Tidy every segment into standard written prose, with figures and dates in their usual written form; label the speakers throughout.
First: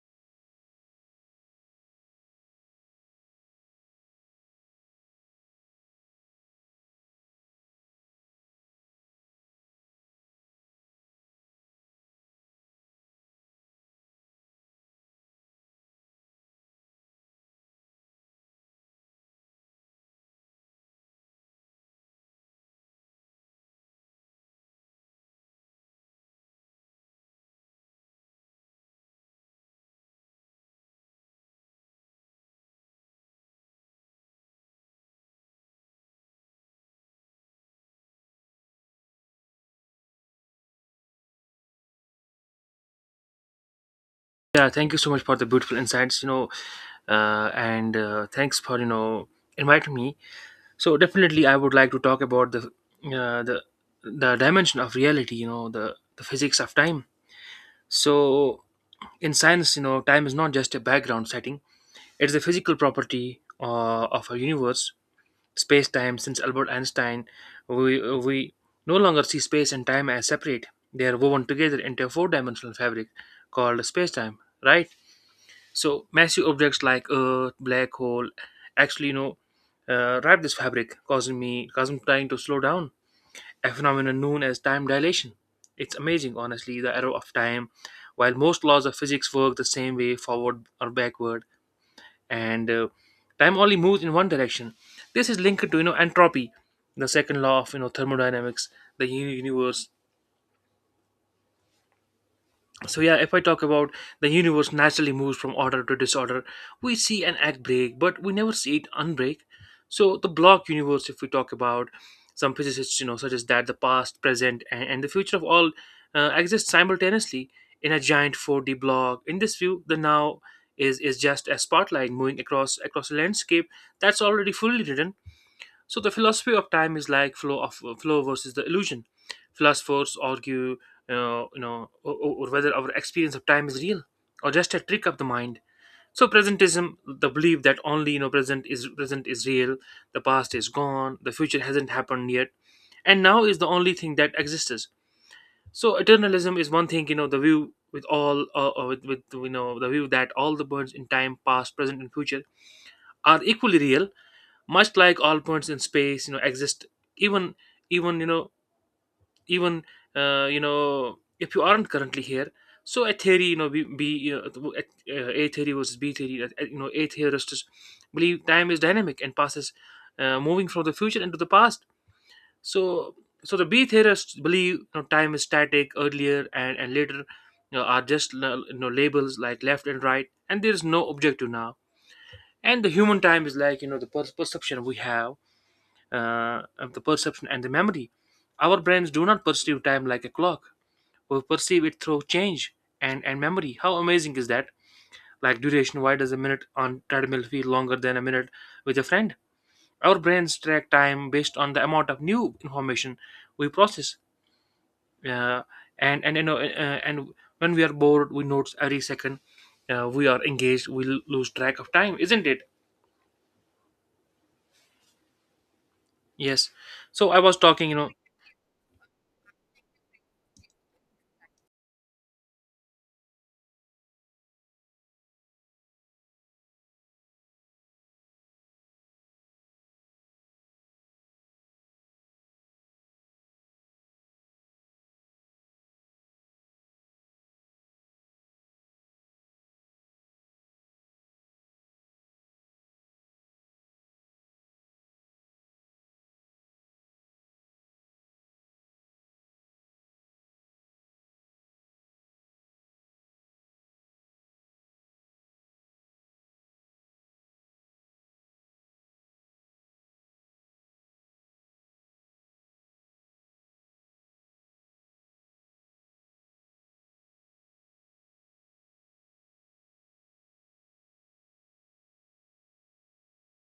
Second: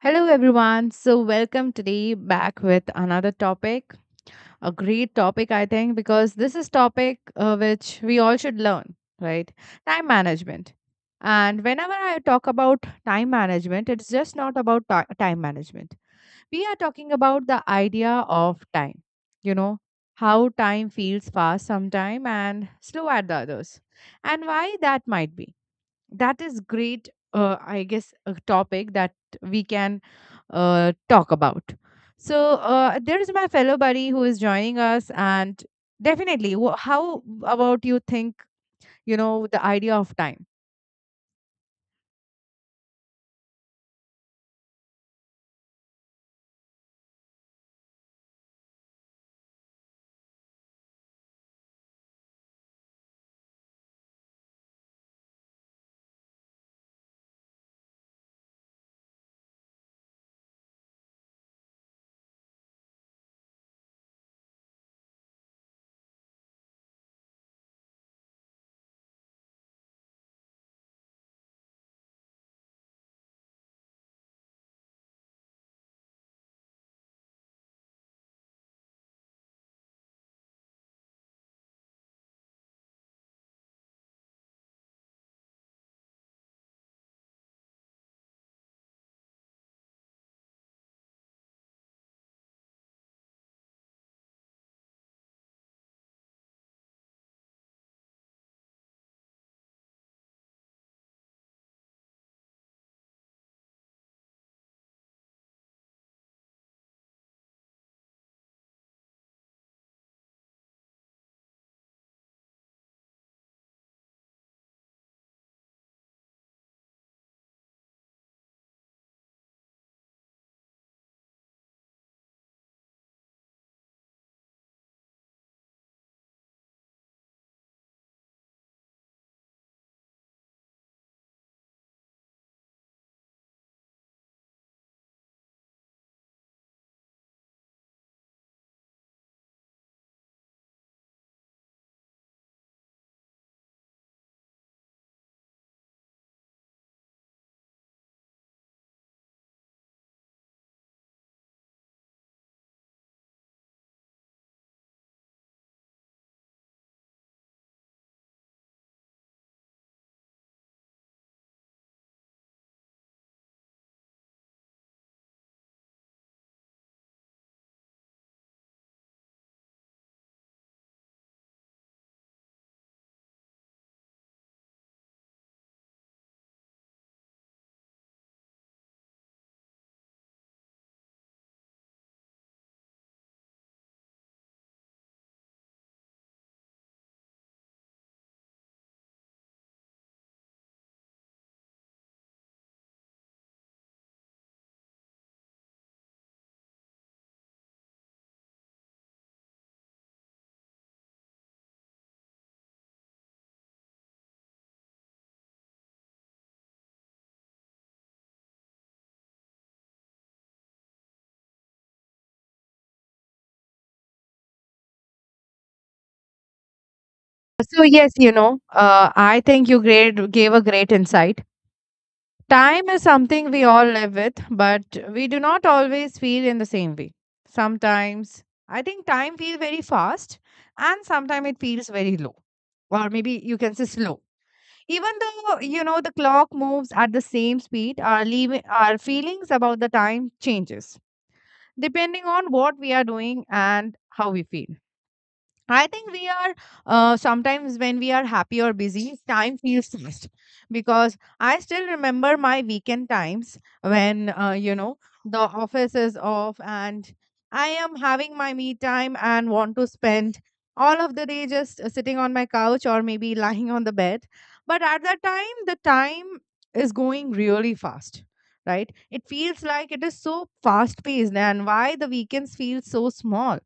Speaker 1: Hello, everyone. So, welcome today back with another topic. A great topic, I think, because this is topic which we all should learn, right? Time management. And whenever I talk about time management, it's just not about time management. We are talking about the idea of time. You know how time feels fast sometime and slow at the others, and why that might be that is great, I guess, a topic that we can talk about. So there is my fellow buddy who is joining us, and definitely how about you think, you know, the idea of time.
Speaker 2: Yeah, thank you so much for the beautiful insights, you know, and thanks for inviting me. So definitely, I would like to talk about uh, the the dimension of reality, you know, the physics of time. So in science, you know, time is not just a background setting; it is a physical property of our universe, space time. Since Albert Einstein, we no longer see space and time as separate; they are woven together into a four-dimensional fabric called space time, right? So massive objects like Earth, black hole, actually, you know, wrap this fabric, causing time to slow down. A phenomenon known as time dilation. It's amazing, honestly, the arrow of time. While most laws of physics work the same way, forward or backward, and time only moves in one direction. This is linked to entropy, the second law of thermodynamics. Universe, if I talk about the universe, naturally moves from order to disorder. We see an act break, but we never see it unbreak. So the block universe, if we talk about, some physicists suggest that the past, present, and the future of all exist simultaneously in a giant 4D block. In this view, the now is just a spotlight moving across a landscape that's already fully written. So the philosophy of time is like flow versus the illusion. Philosophers argue, or whether our experience of time is real or just a trick of the mind. So presentism, the belief that only present is real, the past is gone, the future hasn't happened yet, and now is the only thing that exists. So eternalism is one thing, you know, the view with all, with the view that all the birds in time, past, present, and future are equally real, much like all points in space exist, even even you know even you know, if you aren't currently here. So a theory you know b, b you know, a theory versus b theory you know, a theorists believe time is dynamic and passes, moving from the future into the past. So so the b theorists believe, you know, time is static. Earlier and later, you know, are just labels like left and right, and there is no objective now. And the human time is like, you know, perception we have, of the perception and the memory. Our brains do not perceive time like a clock. We perceive it through change and memory. How amazing is that? Like duration, why does a minute on treadmill feel longer than a minute with a friend? Our brains track time based on the amount of new information we process. Uh, and you know and When we are bored, we notice every second. We are engaged. We lose track of time, isn't it? Yes. So I was
Speaker 1: So
Speaker 2: talking.
Speaker 1: yes, you know, I think you gave a great insight. Time is something we all live with, but we do not always feel in the same way. Sometimes I think time feels very fast, and sometimes it feels very low, or maybe you can say slow. Even though you know the clock moves at the same speed, our our feelings about the time changes depending on what we are doing and how we feel. I think we are, sometimes when we are happy or busy, time feels fast, because I still remember my weekend times when, you know, the office is off and I am having my me time and want to spend all of the day just sitting on my couch or maybe lying on the bed. But at that time, the time is going really fast, right? It feels like it is so fast paced, and why the weekends feel so small.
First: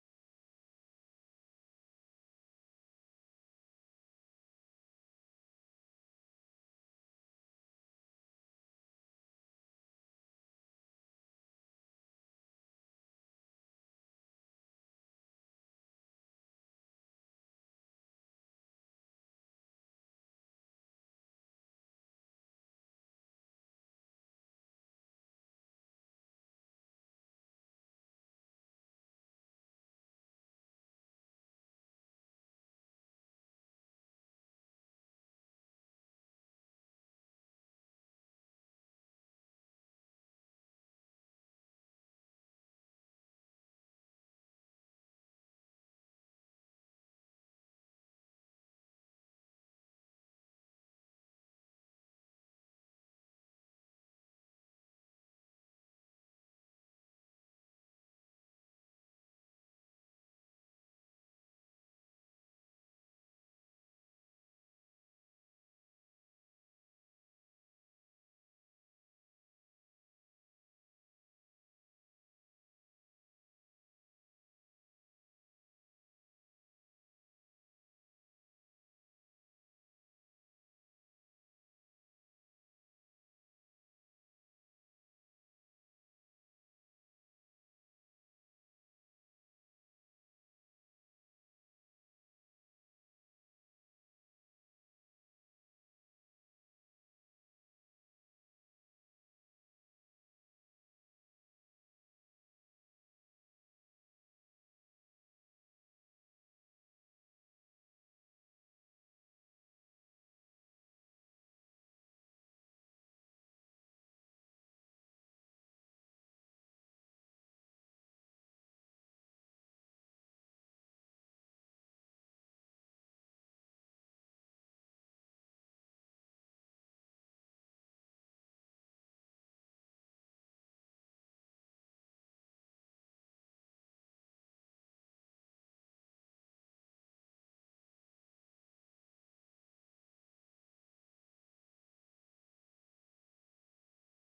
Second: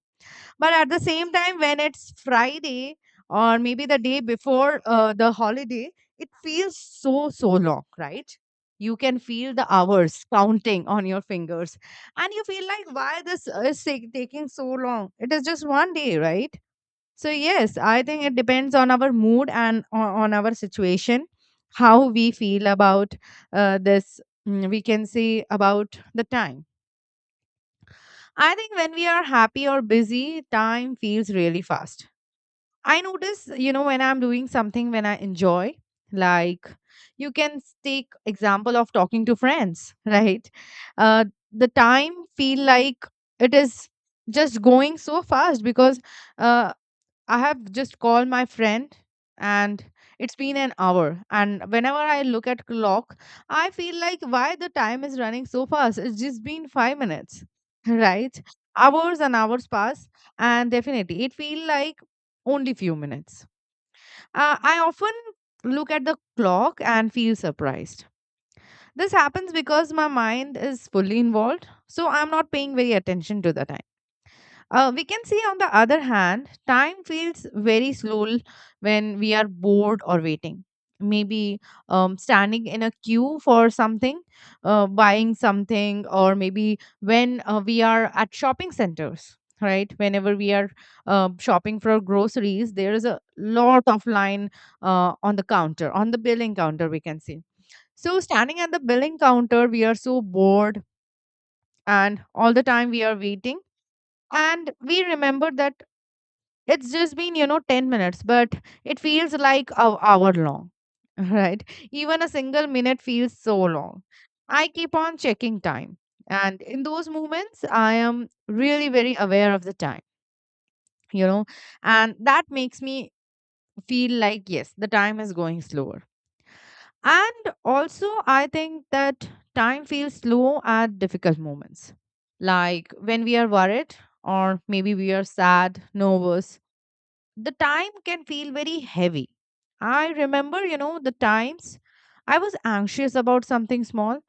Speaker 1: But at the same time, when it's Friday or maybe the day before the holiday, it feels so, so long, right? You can feel the hours counting on your fingers. And you feel like, why this is taking so long? It is just one day, right? So, yes, I think it depends on our mood and on our situation, how we feel about this. We can say about the time. I think when we are happy or busy, time feels really fast. I notice, you know, when I'm doing something when I enjoy, like, you can take example of talking to friends, right? Uh, the time feel like it is just going so fast because, uh, I have just called my friend, and it's been an hour, and whenever I look at clock I feel like why the time is running so fast. It's just been 5 minutes, right? Hours and hours pass, and definitely it feel like only few minutes. I often look at the clock and feel surprised. This happens because my mind is fully involved, so I'm not paying very attention to the time. We can see, on the other hand, time feels very slow when we are bored or waiting. Maybe standing in a queue for something, buying something, or maybe when we are at shopping centers, right? Whenever we are shopping for groceries, there is a lot of line on the counter, on the billing counter, we can see. So, standing at the billing counter, we are so bored, and all the time we are waiting. And we remember that it's just been, you know, 10 minutes, but it feels like an hour long, right? Even a single minute feels so long. I keep on checking time. And in those moments, I am really very aware of the time, you know, and that makes me feel like, yes, the time is going slower. And also, I think that time feels slow at difficult moments, like when we are worried or maybe we are sad, nervous. The time can feel very heavy. I remember, you know, the times I was anxious about something small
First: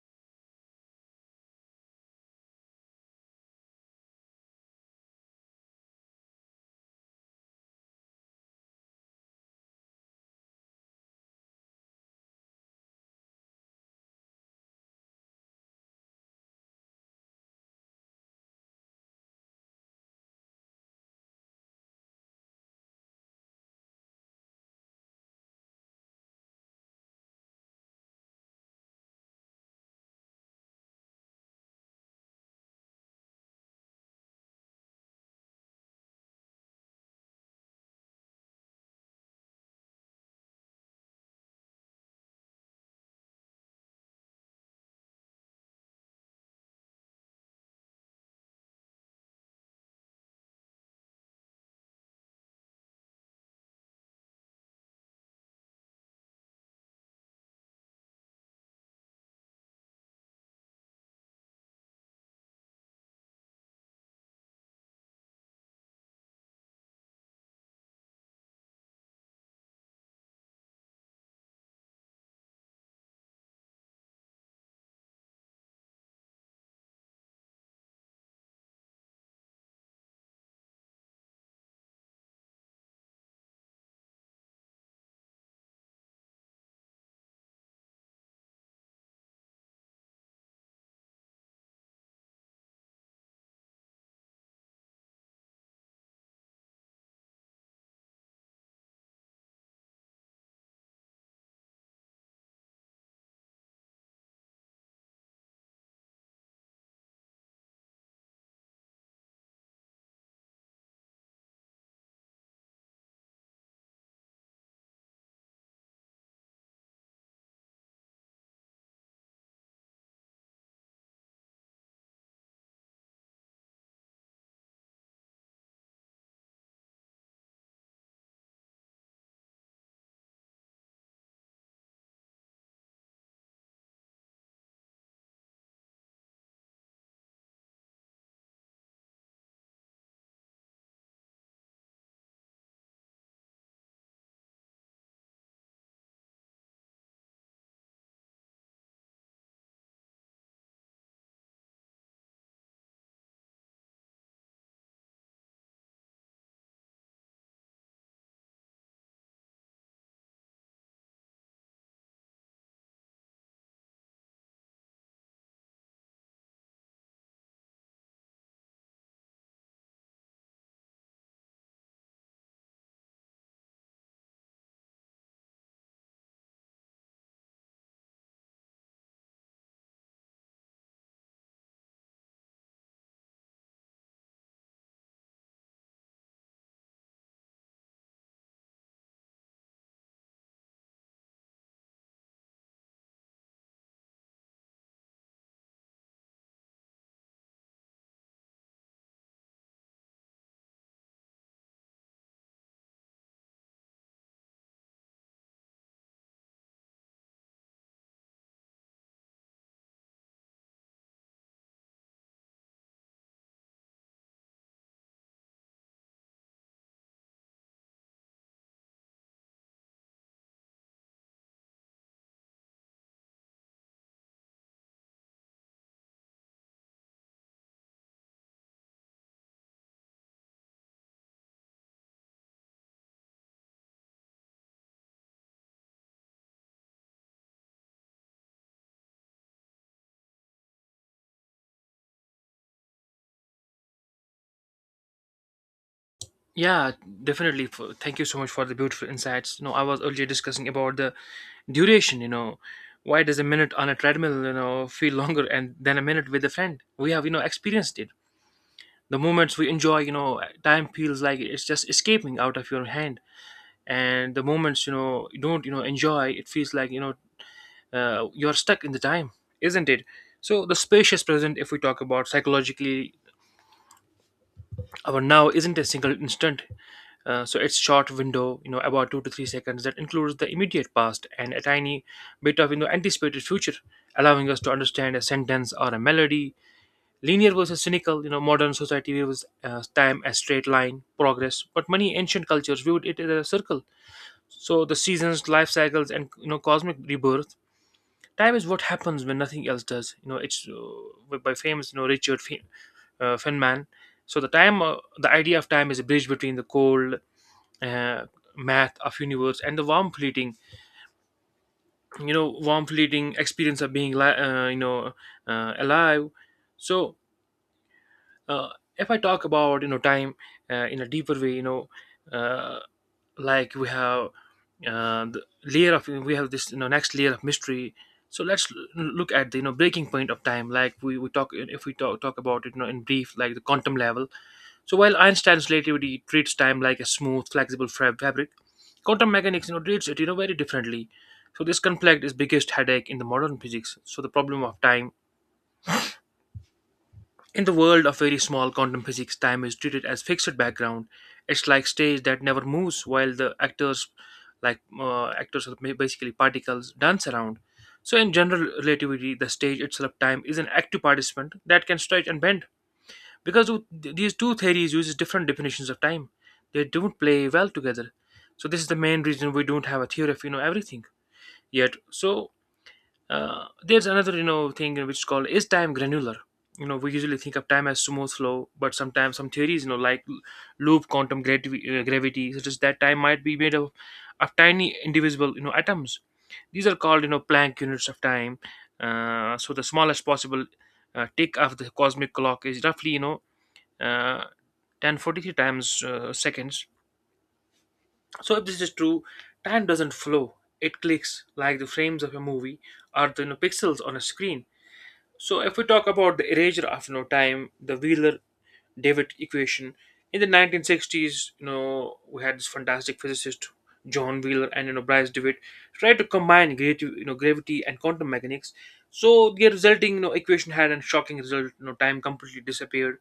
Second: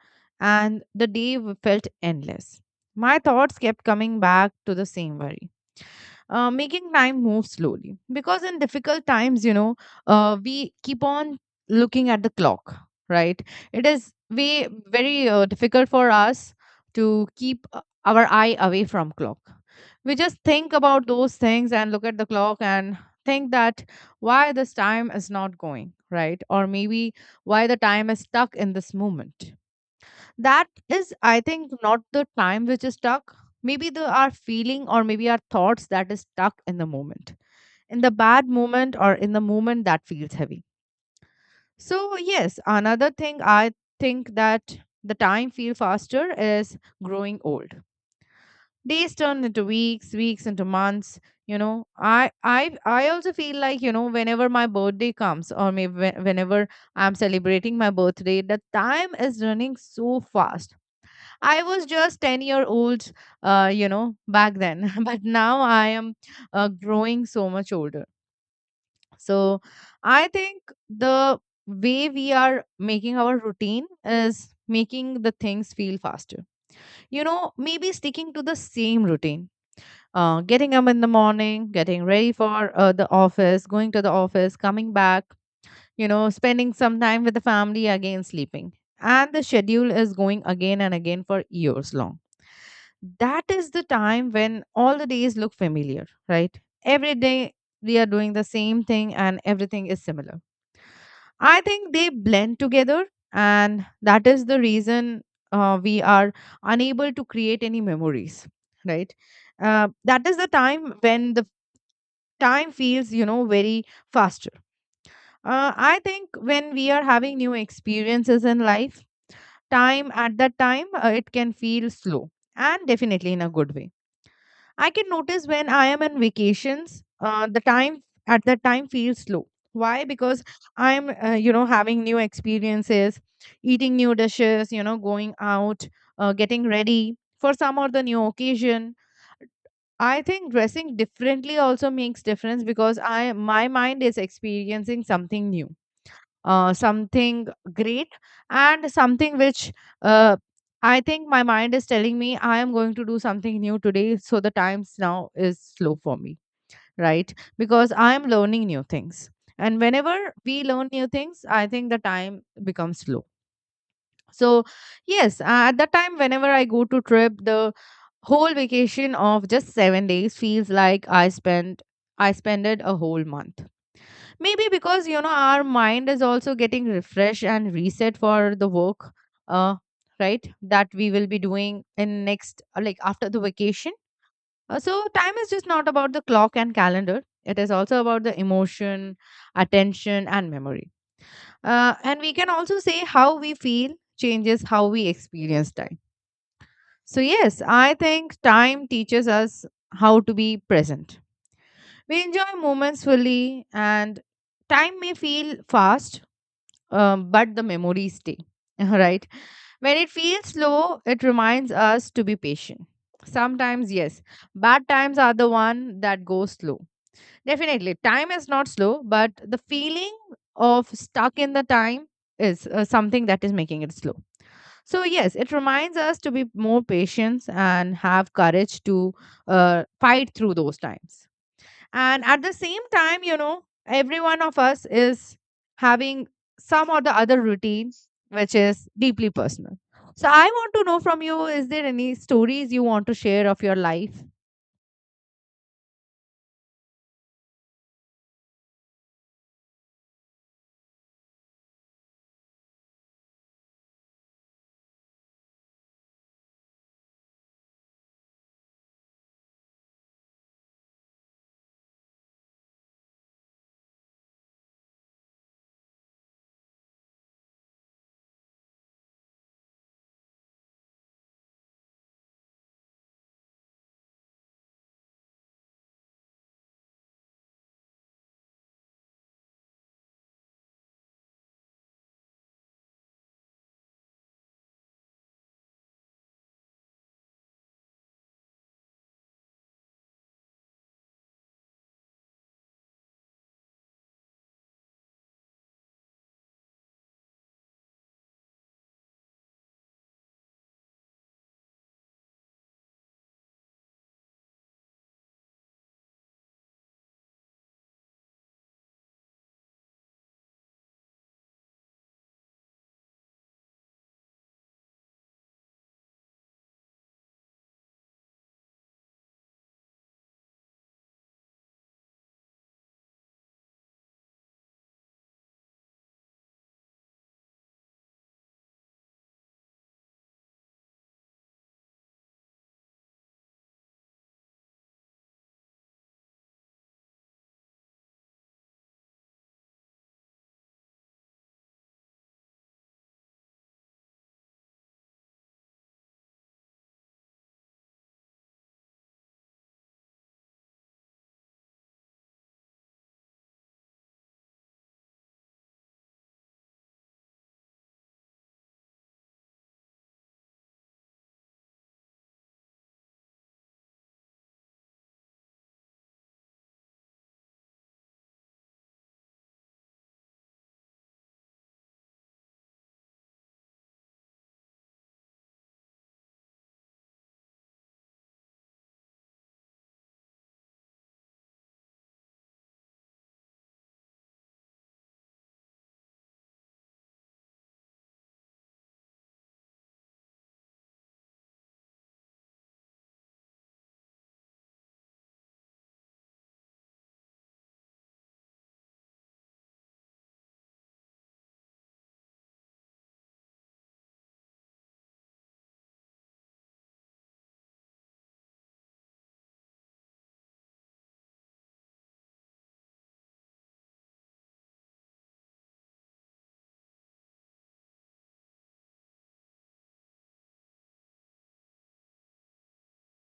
Speaker 1: and the day felt endless. My thoughts kept coming back to the same worry, making time move slowly. Because in difficult times, you know, we keep on looking at the clock, right? It is way very difficult for us to keep our eye away from clock. We just think about those things and look at the clock and think that why this time is not going right, or maybe why the time is stuck in this moment. That is, I think, not the time which is stuck. Maybe the our feeling, or maybe our thoughts, that is stuck in the moment, in the bad moment, or in the moment that feels heavy. So yes, another thing I think, that the time feel faster, is growing old. Days turn into weeks, weeks into months. You know, I also feel like, you know, whenever my birthday comes, or maybe whenever I'm celebrating my birthday, the time is running so fast. I was just 10-year-old, you know, back then. But now I am growing so much older. So I think the way we are making our routine is making the things feel faster. You know, maybe sticking to the same routine. Getting up in the morning, getting ready for the office, going to the office, coming back, you know, spending some time with the family, again sleeping. And the schedule is going again and again for years long. That is the time when all the days look familiar, right? Every day we are doing the same thing and everything is similar. I think they blend together, and that is the reason we are unable to create any memories, right? That is the time when the time feels, you know, very faster. I think when we are having new experiences in life, time at that time, it can feel slow, and definitely in a good way. I can notice when I am on vacations, the time at that time feels slow. Why? Because I'm, you know, having new experiences, eating new dishes, you know, going out, getting ready for some or the new occasion. I think dressing differently also makes difference, because I my mind is experiencing something new, something great, and something which, uh, I think my mind is telling me I am going to do something new today. So the times now is slow for me, right? Because I am learning new things. And whenever we learn new things, I think the time becomes slow. So, yes, at that time, whenever I go to trip, the whole vacation of just 7 days feels like I spent it a whole month. Maybe because, you know, our mind is also getting refreshed and reset for the work, uh right, that we will be doing in next, like after the vacation. So time is just not about the clock and calendar. It is also about the emotion, attention and memory, and we can also say how we feel changes how we experience time. So yes, I think time teaches us how to be present. We enjoy moments fully, and time may feel fast, but the memories stay, right? When it feels slow, it reminds us to be patient. Sometimes, yes, bad times are the one that goes slow. Definitely, time is not slow, but the feeling of stuck in the time is something that is making it slow. So, yes, it reminds us to be more patient and have courage to fight through those times. And at the same time, you know, every one of us is having some or the other routine, which is deeply personal. So I want to know from you, is there any stories you want to share of your life?
Speaker 2: Yeah, definitely. Thank you so much for the beautiful insights. You know, I was earlier discussing about the duration. You know, why does a minute on a treadmill, you know, feel longer and than a minute with a friend? We have, you know, experienced it. The moments we enjoy, you know, time feels like it's just escaping out of your hand, and the moments you don't, you know, enjoy, it feels like you're stuck in the time, isn't it? So the spacious present, if we talk about psychologically, our now isn't a single instant. So it's short window, you know, about 2 to 3 seconds that includes the immediate past and a tiny bit of anticipated future, allowing us to understand a sentence or a melody. Linear versus cynical, you know, modern society views time as straight line progress, but many ancient cultures viewed it as a circle. So the seasons, life cycles, and, you know, cosmic rebirth. Time is what happens when nothing else does. You know, it's by famous, you know, Richard Feynman. So the idea of time is a bridge between the cold uh, math of universe and the warm fleeting experience of being alive. so uh, if I talk about, you know, time, in a deeper way, uh, like we have this, you know, next layer of mystery. So let's look at the, you know, breaking point of time. Like we talk if we talk, talk about it, you know, in brief, like the quantum level. So while Einstein's relativity treats time like a smooth, flexible fabric, quantum mechanics, you know, treats it, you know, very differently. So this conflict is biggest headache in the modern physics. So the problem of time, in the world of very small quantum physics, time is treated as fixed background. It's like stage that never moves, while the actors, actors are basically particles, dance around. So in general relativity, the stage itself, time is an active participant that can stretch and bend. Because these two theories uses different definitions of time, they don't play well together. So this is the main reason we don't have a theory of, you know, everything yet. So there's another, you know, thing which is called is time granular. You know, we usually think of time as smooth flow, but sometimes some theories, you know, like loop quantum gravity, suggest that time might be of tiny indivisible, you know, atoms. These are called, you know, planck units of time. So the smallest possible tick of the cosmic clock is roughly, you know, uh, 1043 times seconds. So if this is true, time doesn't flow. It clicks like the frames of a movie or the, you know, pixels on a screen. So if we talk about the erasure of, you know, time, the Wheeler-David equation, in the 1960s, you know, we had this fantastic physicist John Wheeler and, you know, Bryce DeWitt tried to combine gravity, you know, gravity and quantum mechanics. So the resulting, you know, equation had a shocking result. You know, time completely disappeared.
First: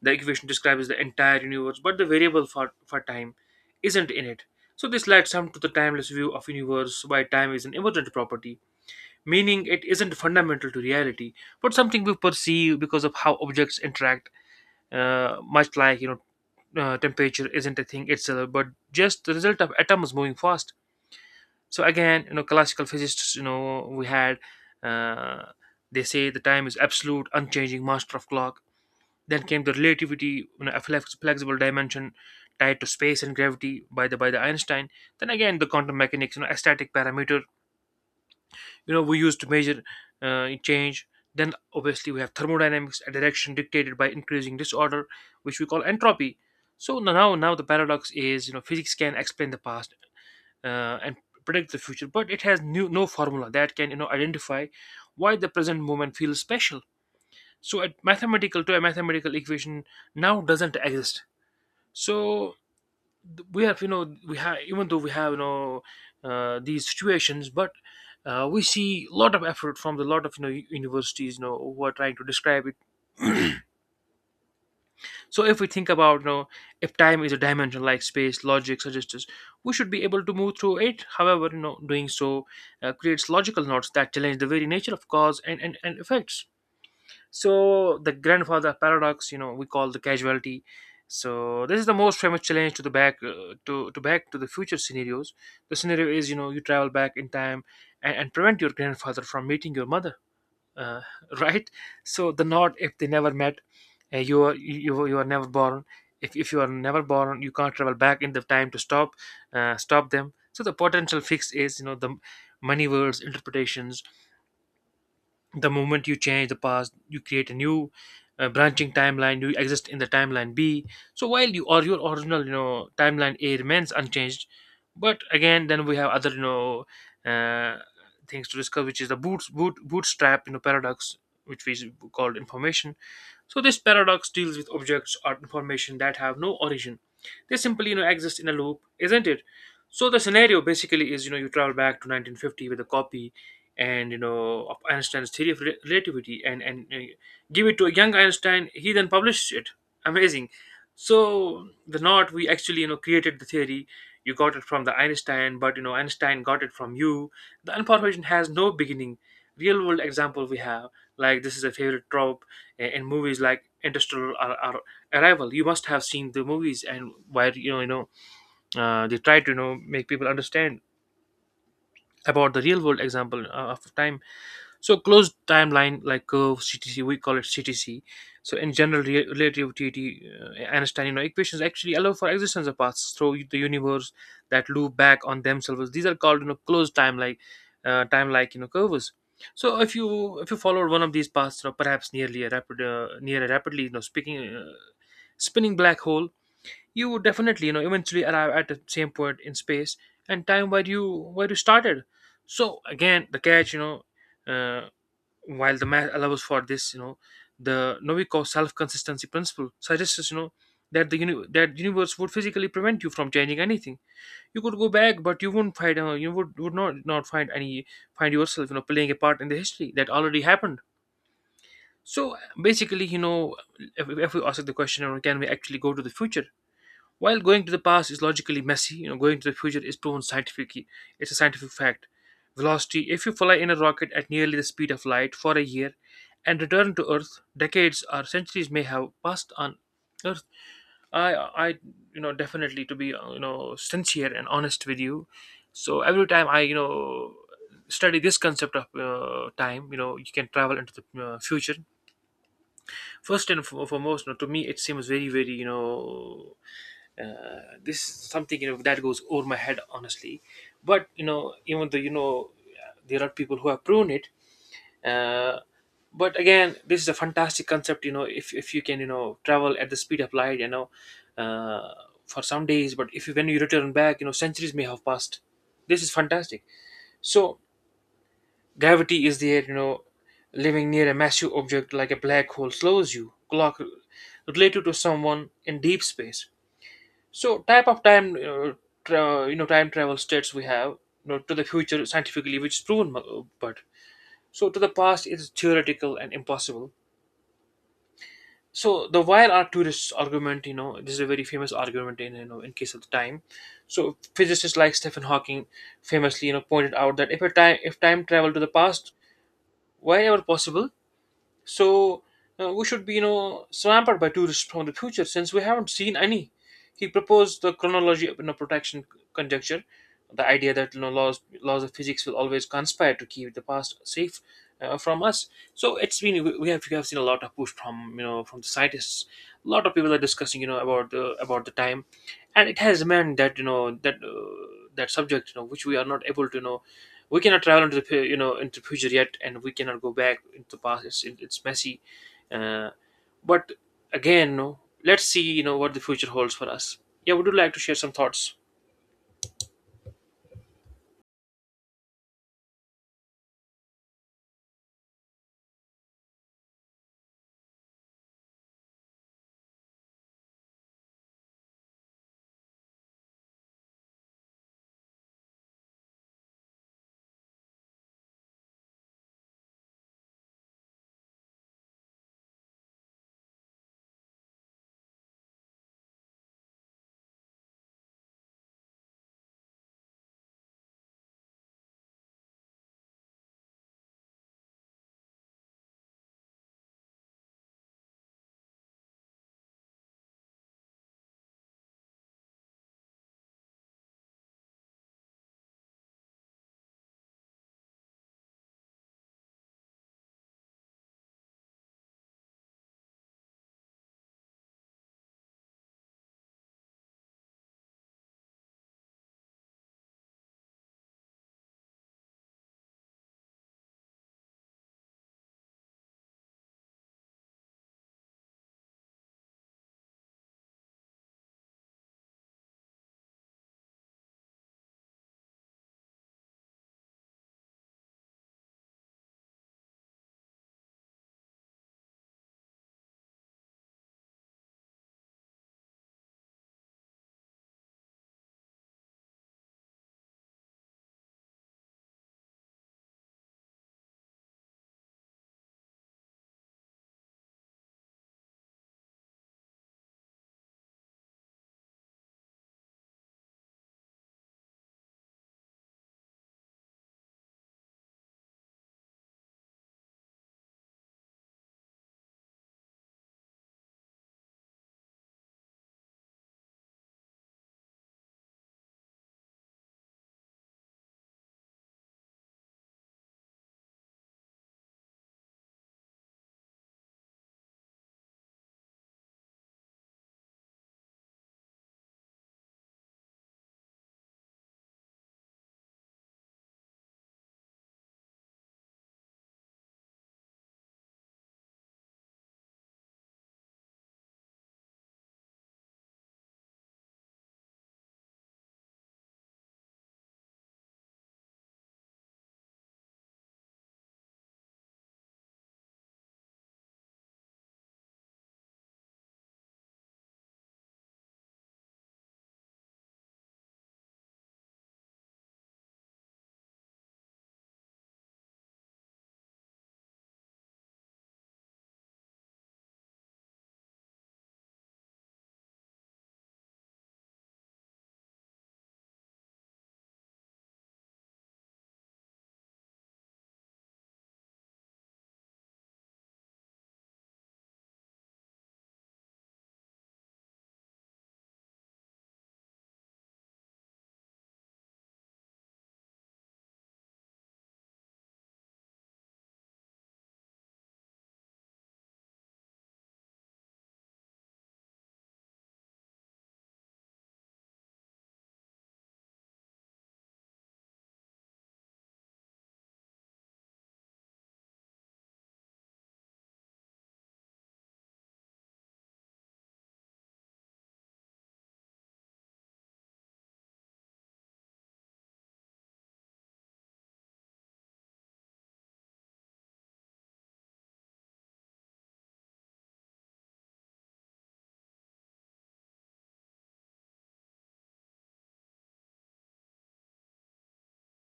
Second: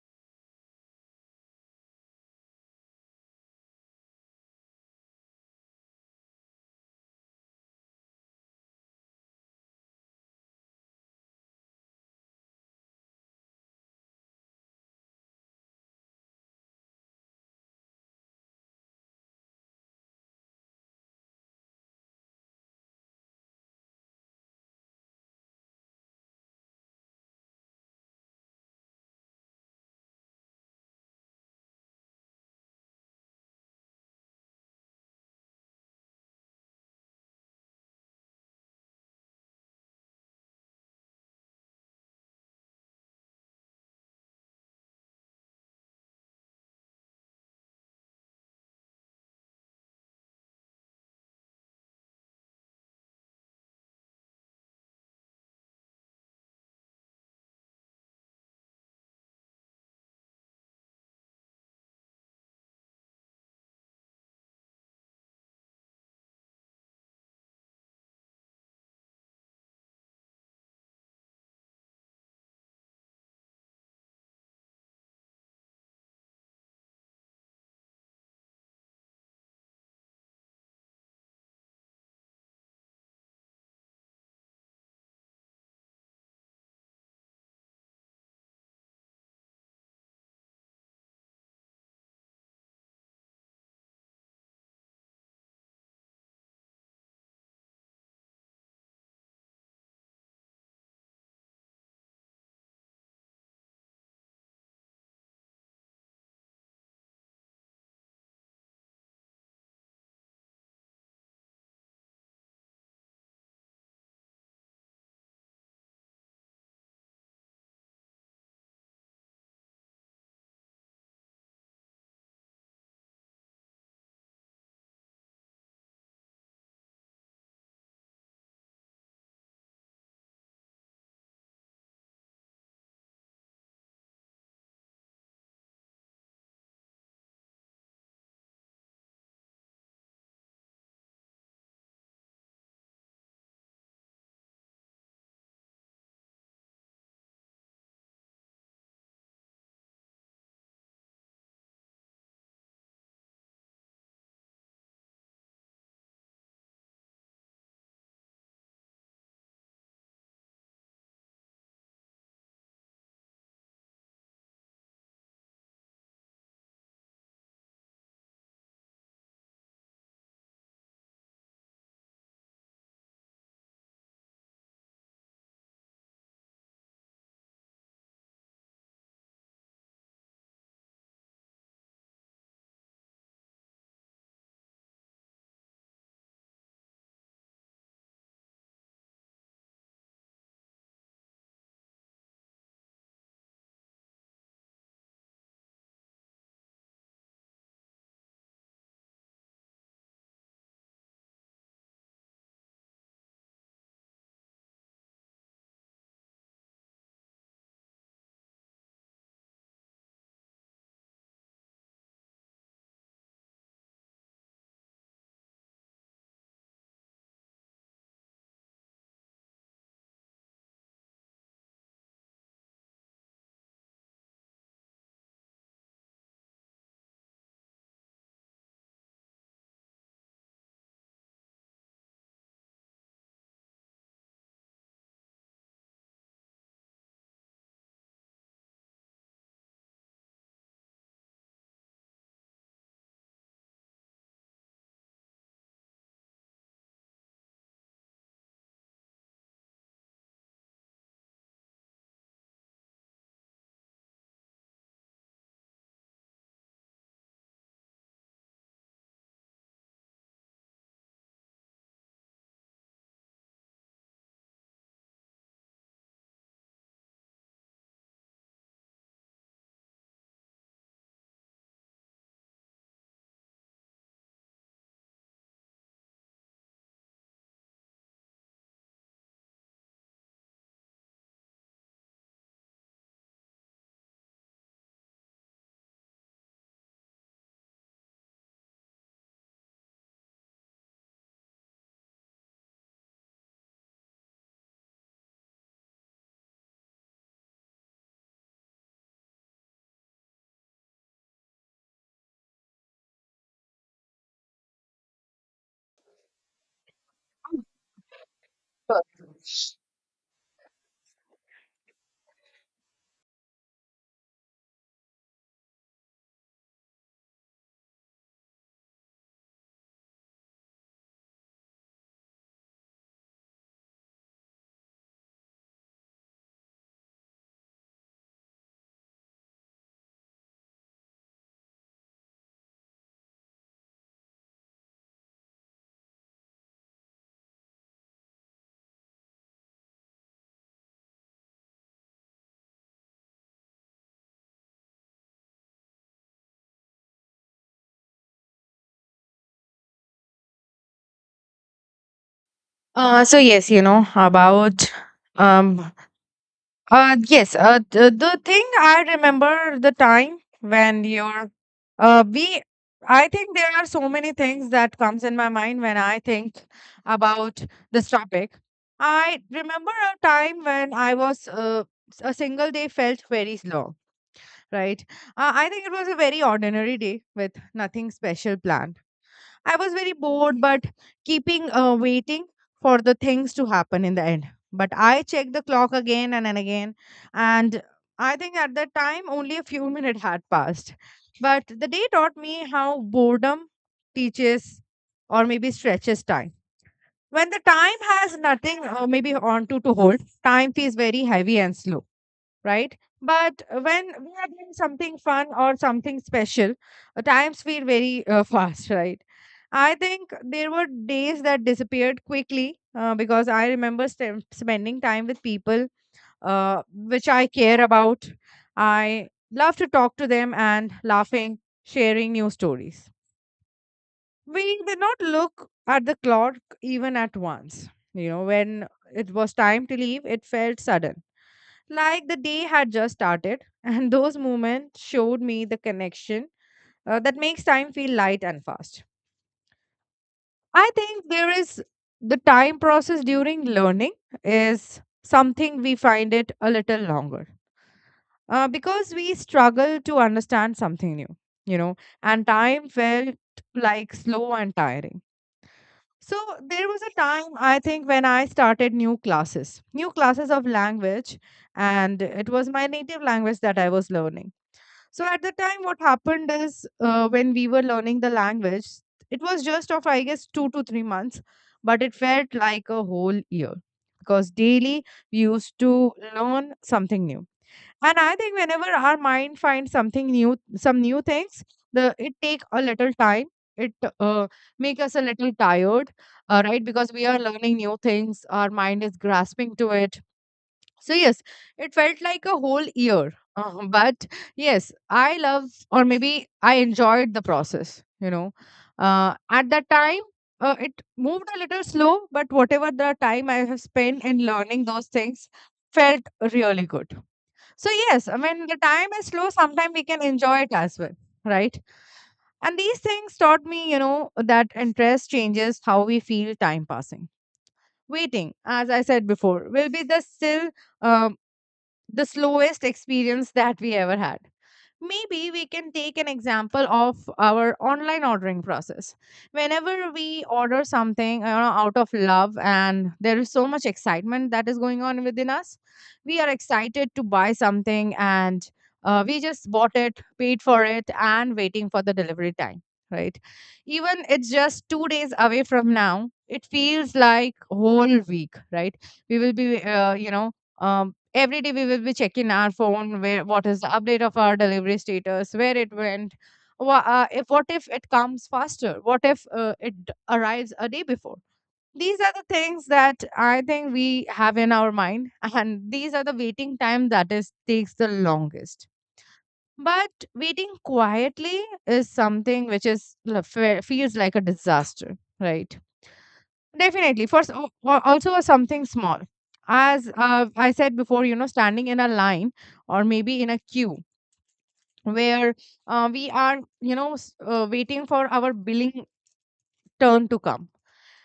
Speaker 2: The equation describes the entire universe, but the variable for time isn't in it. So this led some to the timeless view of universe, where time is an emergent property, meaning it isn't fundamental to reality, but something we perceive because of how objects interact, much like, temperature isn't a thing itself, but just the result of atoms moving fast. So again, you know, classical physicists, you know, we had, uh, they say the time is absolute, unchanging master of clock. Then came the relativity, you know, a flexible dimension tied to space and gravity by the Einstein. Then again the quantum mechanics, you know, a static parameter, you know, we use to measure change. Then obviously we have thermodynamics, a direction dictated by increasing disorder, which we call entropy. So now the paradox is, you know, physics can explain the past and predict the future, but it has new, no formula that can, you know, identify why the present moment feels special. So a mathematical equation now doesn't exist. So we have, even though we have, these situations, but we see a lot of effort from the lot of, you know, universities, you know, who are trying to describe it. So if we think about, you know, if time is a dimension like space logic suggests, we should be able to move through it. However, you know, doing so creates logical knots that challenge the very nature of cause and effects. So the grandfather paradox, you know, we call the casualty. So this is the most famous challenge to the back to back to the future scenarios. The scenario is, you know, you travel back in time and prevent your grandfather from meeting your mother, uh, right? So the not, if they never met, you are never born. If you are never born, you can't travel back in the time to stop them. So the potential fix is the money words interpretations. The moment you change the past you create a new branching timeline. You exist in the timeline B, so while you or your original timeline A remains unchanged. But again, then we have other uh, things to discuss, which is the bootstrap paradox, which we called information. So this paradox deals with objects or information that have no origin. They simply exist in a loop, isn't it? So the scenario basically is you travel back to 1950 with a copy and of Einstein's theory of relativity, and give it to a young Einstein. He then publishes it. Amazing. So the not we actually created the theory. You got it from the Einstein, but Einstein got it from you. The information has no beginning. Real world example we have, like this is a favorite trope in movies like Interstellar or Arrival. You must have seen the movies. And where they try to make people understand about the real world example of time. So closed timeline like curve CTC, we call it CTC. So in general relativity, Einsteinian equations actually allow for existence of paths through the universe that loop back on themselves. These are called closed time like curves. So if you follow one of these paths, you know, perhaps near a rapidly speaking spinning black hole, you would definitely eventually arrive at the same point in space and time where you started. So again, the catch uh, while the math allows for this, the Novikov self-consistency principle suggests that universe would physically prevent you from changing anything. You could go back, but you wouldn't find you would not find any find yourself playing a part in the history that already happened. So basically, if we ask the question, can we actually go to the future? While going to the past is logically messy, going to the future is proven scientifically. It's a scientific fact. Velocity, if you fly in a rocket at nearly the speed of light for a year and return to Earth, decades or centuries may have passed on Earth. I, definitely to be, sincere and honest with you. So every time I study this concept of time, you can travel into the future. First and foremost, to me it seems very, very, this is something that goes over my head, honestly. But even though there are people who have proven it, uh, but again, this is a fantastic concept. If you can travel at the speed of lightuh, for some days, but if you when you return back, centuries may have passed. This is fantastic. So gravity is there, living near a massive object like a black hole slows you. Clock related to someone in deep space. So type of time travel states we have, to the future scientifically, which is proven, but so to the past it is theoretical and impossible. So the while Arcturus argument, this is a very famous argument in, in case of the time. So physicists like Stephen Hawking famously, pointed out that if time travel to the past, whenever possible. So we should be, swamped by tourists from the future, since we haven't seen any. He proposed the chronology of, protection conjecture, the idea that laws of physics will always conspire to keep the past safe from us. So it's been we have seen a lot of push from, from the scientists. A lot of people are discussing, about the time, and it has meant that that subject which we are not able to, we cannot travel into the, into the future yet, and we cannot go back into the past. It's it's messy, uh, but again. No, let's see what the future holds for us. Yeah, would you like to share some thoughts?
Speaker 1: So yes, you know about um yes, the thing I remember the time when you're, we, I think there are so many things that comes in my mind when I think about this topic. I remember a time when I was, a single day felt very slow, right? I think it was a very ordinary day with nothing special planned. I was very bored, but keeping, waiting for the things to happen in the end. But I checked the clock again, and again, and I think at that time only a few minutes had passed. But the day taught me how boredom teaches, or maybe stretches, time. When the time has nothing, maybe on to hold, time feels very heavy and slow, right? But when we are doing something fun or something special, times feel very, fast, right? I think there were days that disappeared quickly, because I remember spending time with people which I care about. I love to talk to them and laughing, sharing new stories. We did not look at the clock even at once. You know, when it was time to leave, it felt sudden, like the day had just started. And those moments showed me the connection that makes time feel light and fast. I think there is the time process during learning is something we find it a little longer, because we struggle to understand something new, you know, and time felt like slow and tiring. So there was a time I think when I started new classes of language, and it was my native language that I was learning. So at the time, what happened is, when we were learning the language, it was just of I guess 2 to 3 months, but it felt like a whole year because daily we used to learn something new. And I think whenever our mind finds something new, some new things, the it take a little time. It uh, make us a little tired, right? Because we are learning new things, our mind is grasping to it. So yes, it felt like a whole year. But yes, I love or maybe I enjoyed the process. At that time, it moved a little slow, but whatever the time I have spent in learning those things felt really good. So yes, I mean the time is slow. Sometimes we can enjoy it as well, right? And these things taught me, you know, that interest changes how we feel time passing. Waiting, as I said before, will be the still, um, the slowest experience that we ever had. Maybe we can take an example of our online ordering process. Whenever we order something, you know, out of love, and there is so much excitement that is going on within us, we are excited to buy something and we just bought it, paid for it, and waiting for the delivery time, right? Even it's just 2 days away from now, it feels like whole week, right? We will be, you know, um, every day we will be checking our phone where what is the update of our delivery status, where it went. If, what if it comes faster? What if it arrives a day before? These are the things that I think we have in our mind, and these are the waiting time that is takes the longest. But waiting quietly is something which is feels like a disaster, right? Definitely. First, also something small. As I said before, you know, standing in a line or maybe in a queue where we are, you know, waiting for our billing turn to come.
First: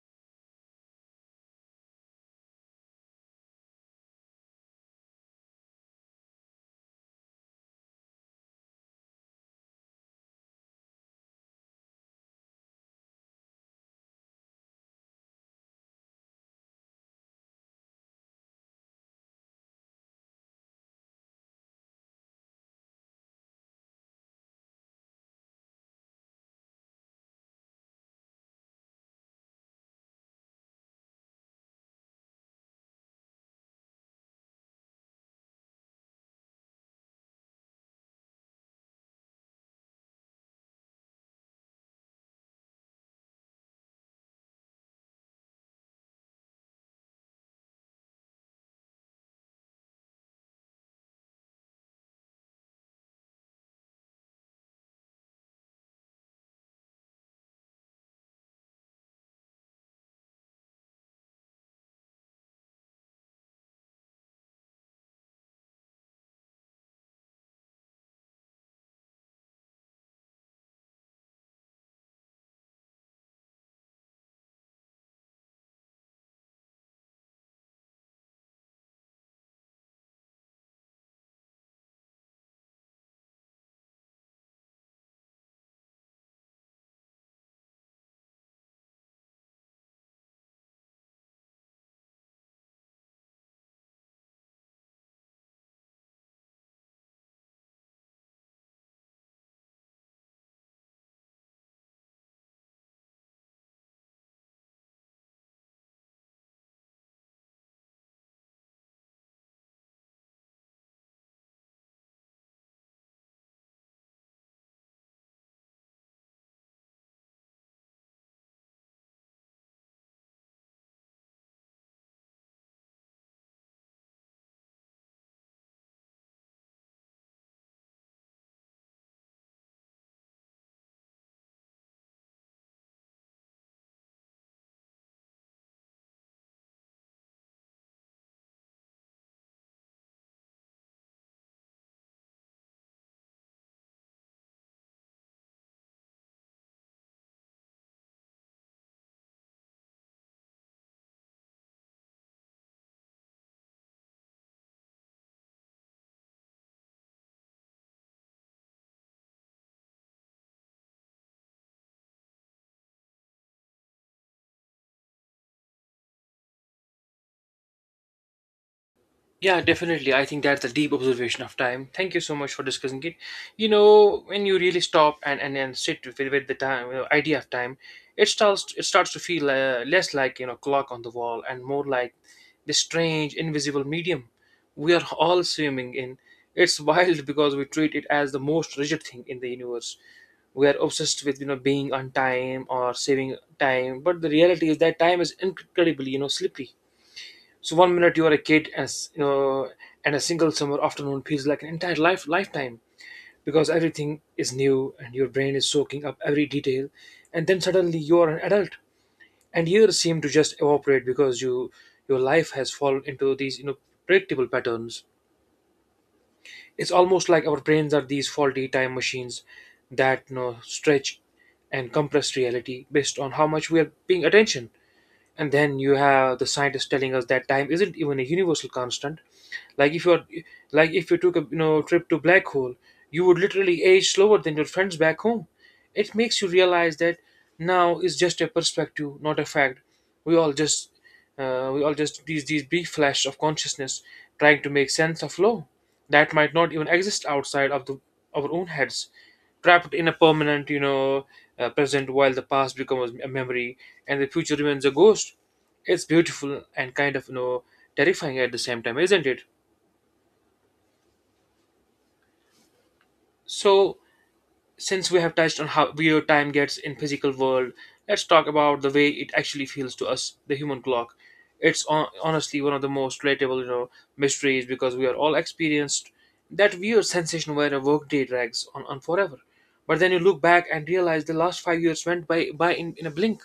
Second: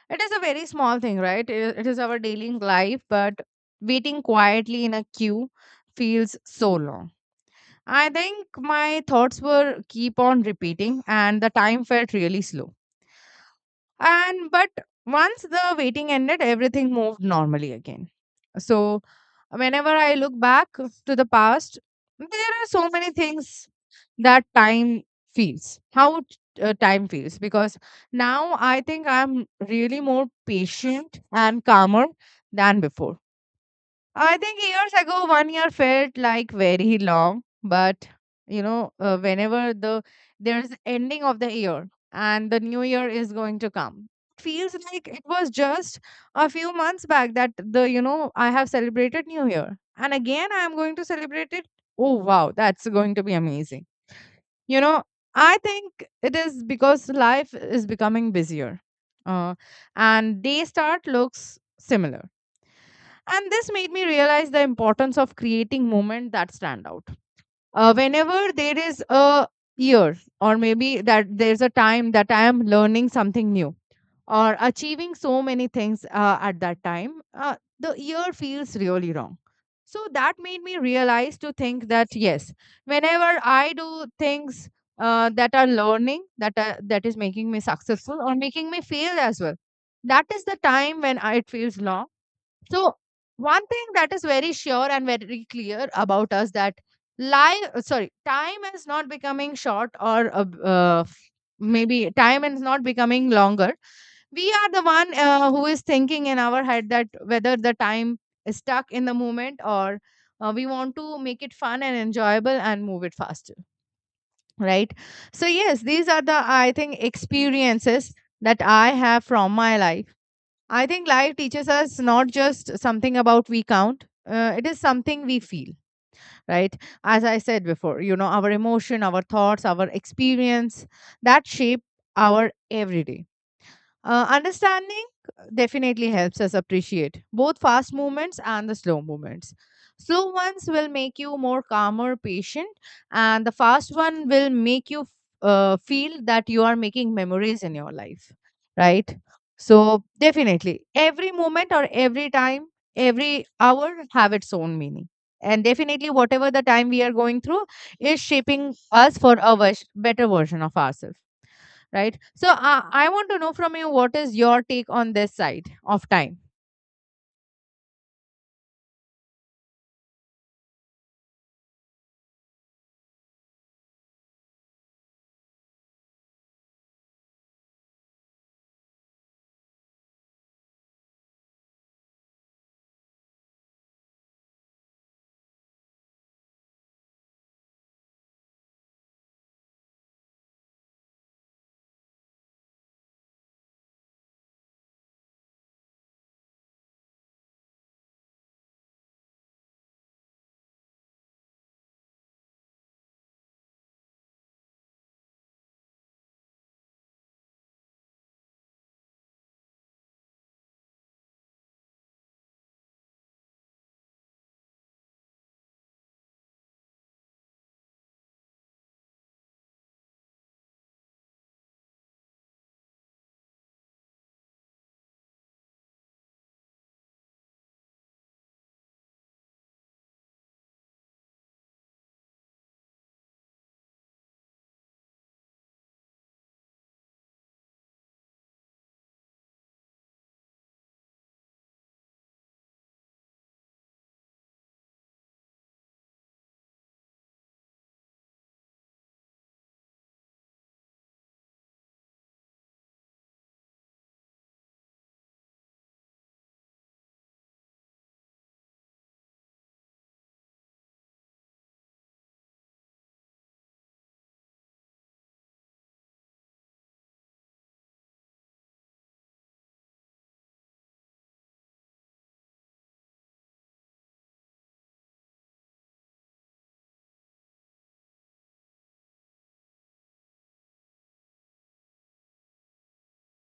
Speaker 1: It is a very small thing, right? It is our daily life, but waiting quietly in a queue feels so long. I think my thoughts were keep on repeating, and the time felt really slow. And but once the waiting ended, everything moved normally again. So whenever I look back to the past, there are so many things that time feels, time feels, because now I think I'm really more patient and calmer than before. I think years ago, one year felt like very long, but you know, whenever there's ending of the year and the new year is going to come, it feels like it was just a few months back that the you know I have celebrated New Year, and again I am going to celebrate it. Oh wow, that's going to be amazing. You know, I think it is because life is becoming busier, uh, and day start looks similar, and this made me realize the importance of creating moments that stand out. Whenever there is a year or maybe that there's a time that I am learning something new or achieving so many things, at that time, the year feels really wrong. So that made me realize to think that yes, whenever I do things, that are learning that is making me successful or making me fail as well, that is the time when it feels long. So one thing that is very sure and very clear about us that life, sorry, time is not becoming short or maybe time is not becoming longer. We are the one who is thinking in our head that whether the time is stuck in the moment or, we want to make it fun and enjoyable and move it faster, right? So yes, these are the I think experiences that I have from my life. I think life teaches us not just something about we count, it is something we feel, right? As I said before, you know, our emotion, our thoughts, our experience that shape our everyday. Understanding definitely helps us appreciate both fast movements and the slow movements. Slow ones will make you more calmer, patient, and the fast one will make you, feel that you are making memories in your life, right? So, definitely, every moment or every time, every hour have its own meaning. And definitely, whatever the time we are going through is shaping us for a better version of ourselves, right? So I want to know from you, what is your take on this side of time?
Speaker 2: Yeah, definitely. I think that's a deep observation of time. Thank you so much for discussing it. When you really stop and sit with the time idea of time, it starts to feel less like, clock on the wall, and more like this strange invisible medium we are all swimming in. It's wild because we treat it as the most rigid thing in the universe. We are obsessed with being on time or saving time, but the reality is that time is incredibly slippery. So one minute you are a kid, as you know, and a single summer afternoon feels like an entire lifetime because everything is new and your brain is soaking up every detail, and then suddenly you are an adult, and years seem to just evaporate because your life has fallen into these predictable patterns. It's almost like our brains are these faulty time machines that stretch and compress reality based on how much we are paying attention. And then you have the scientists telling us that time isn't even a universal constant. Like if you're like if you took a trip to black hole, you would literally age slower than your friends back home. It makes you realize that now is just a perspective, not a fact. We all just we all just these brief flash of consciousness, trying to make sense of law that might not even exist outside of the our own heads, trapped in a permanent, present, while the past becomes a memory and the future remains a ghost. It's beautiful and kind of, terrifying at the same time, isn't it? So, since we have touched on how video time gets in physical world, let's talk about the way it actually feels to us, the human clock. It's honestly one of the most relatable, mysteries, because we are all experienced that weird sensation where a workday drags on forever. But then you look back and realize the last 5 years went by in a blink.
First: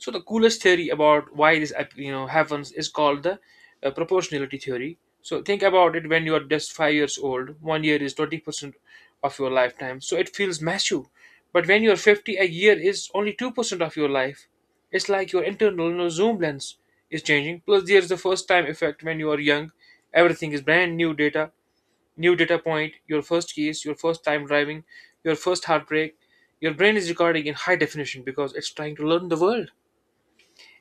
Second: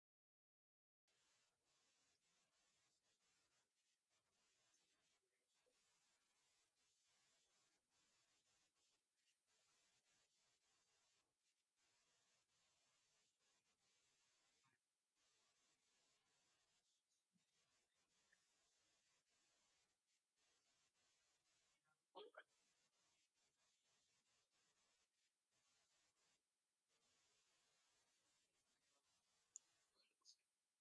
Speaker 2: So the coolest theory about why this happens is called the proportionality theory. So think about it: when you are just 5 years old, one year is 20% of your lifetime, so it feels massive. But when you are 50, a year is only 2% of your life. It's like your internal, zoom lens is changing. Plus, there's the first time effect when you are young. Everything is brand new data point. Your first kiss, your first time driving, your first heartbreak. Your brain is recording in high definition because it's trying to learn the world.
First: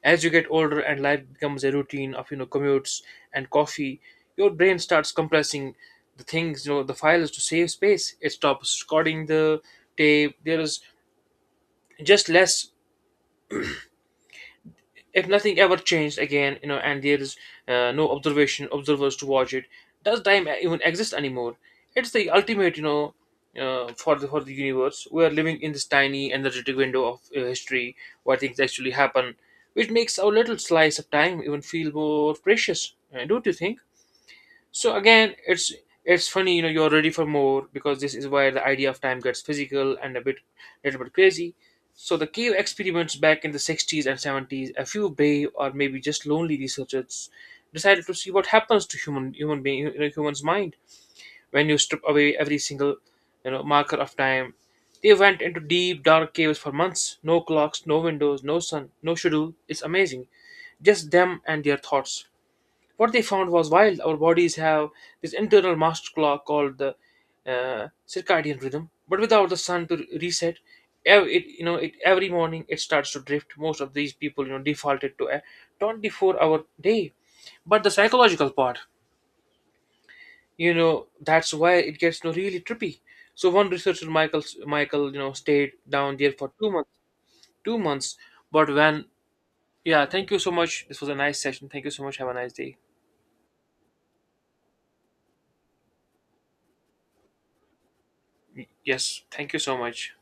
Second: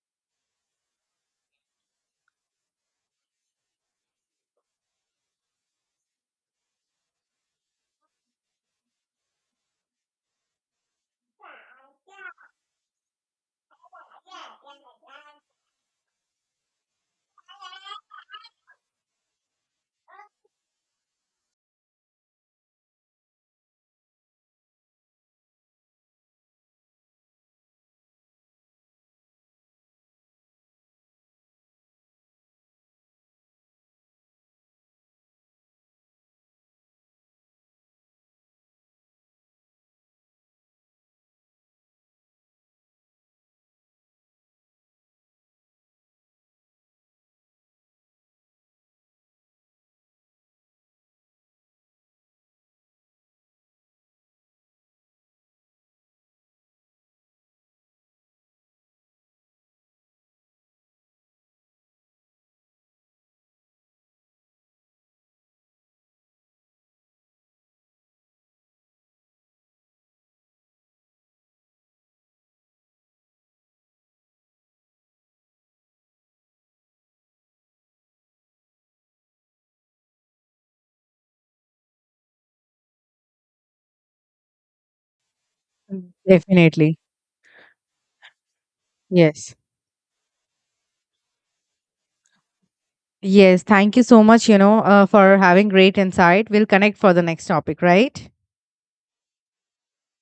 Speaker 2: As you get older and life becomes a routine of, commutes and coffee, your brain starts compressing the things, you know, the files to save space. It stops recording the tape. There is just less. If nothing ever changed again, and there is no observation observers to watch it, does time even exist anymore? It's the ultimate, for the universe. We are living in this tiny energetic window of history where things actually happen, which makes our little slice of time even feel more precious. Don't you think? So again, it's funny, you're ready for more, because this is where the idea of time gets physical and a bit little bit crazy. So the cave experiments back in the 60s and 70s, a few brave or maybe just lonely researchers decided to see what happens to human's mind when you strip away every single marker of time. They went into deep dark caves for months: no clocks, no windows, no sun, no schedule. It's amazing. Just them and their thoughts. What they found was while our bodies have this internal master clock called the circadian rhythm, but without the sun to reset, ev- it you know it every morning it starts to drift. Most of these people defaulted to a 24-hour day. But the psychological part, that's why it gets, really trippy. So one researcher, Michael, stayed down there for 2 months.
Speaker 1: Definitely.
Speaker 2: 2 months. But when
Speaker 1: Yes.
Speaker 2: Yeah, thank you so much. This was a nice session. Thank you so much. Have a nice day.
Speaker 1: Yes, thank you so much, you know, for having great insight. We'll connect for the next topic, right?
Speaker 2: Yes, thank you so much.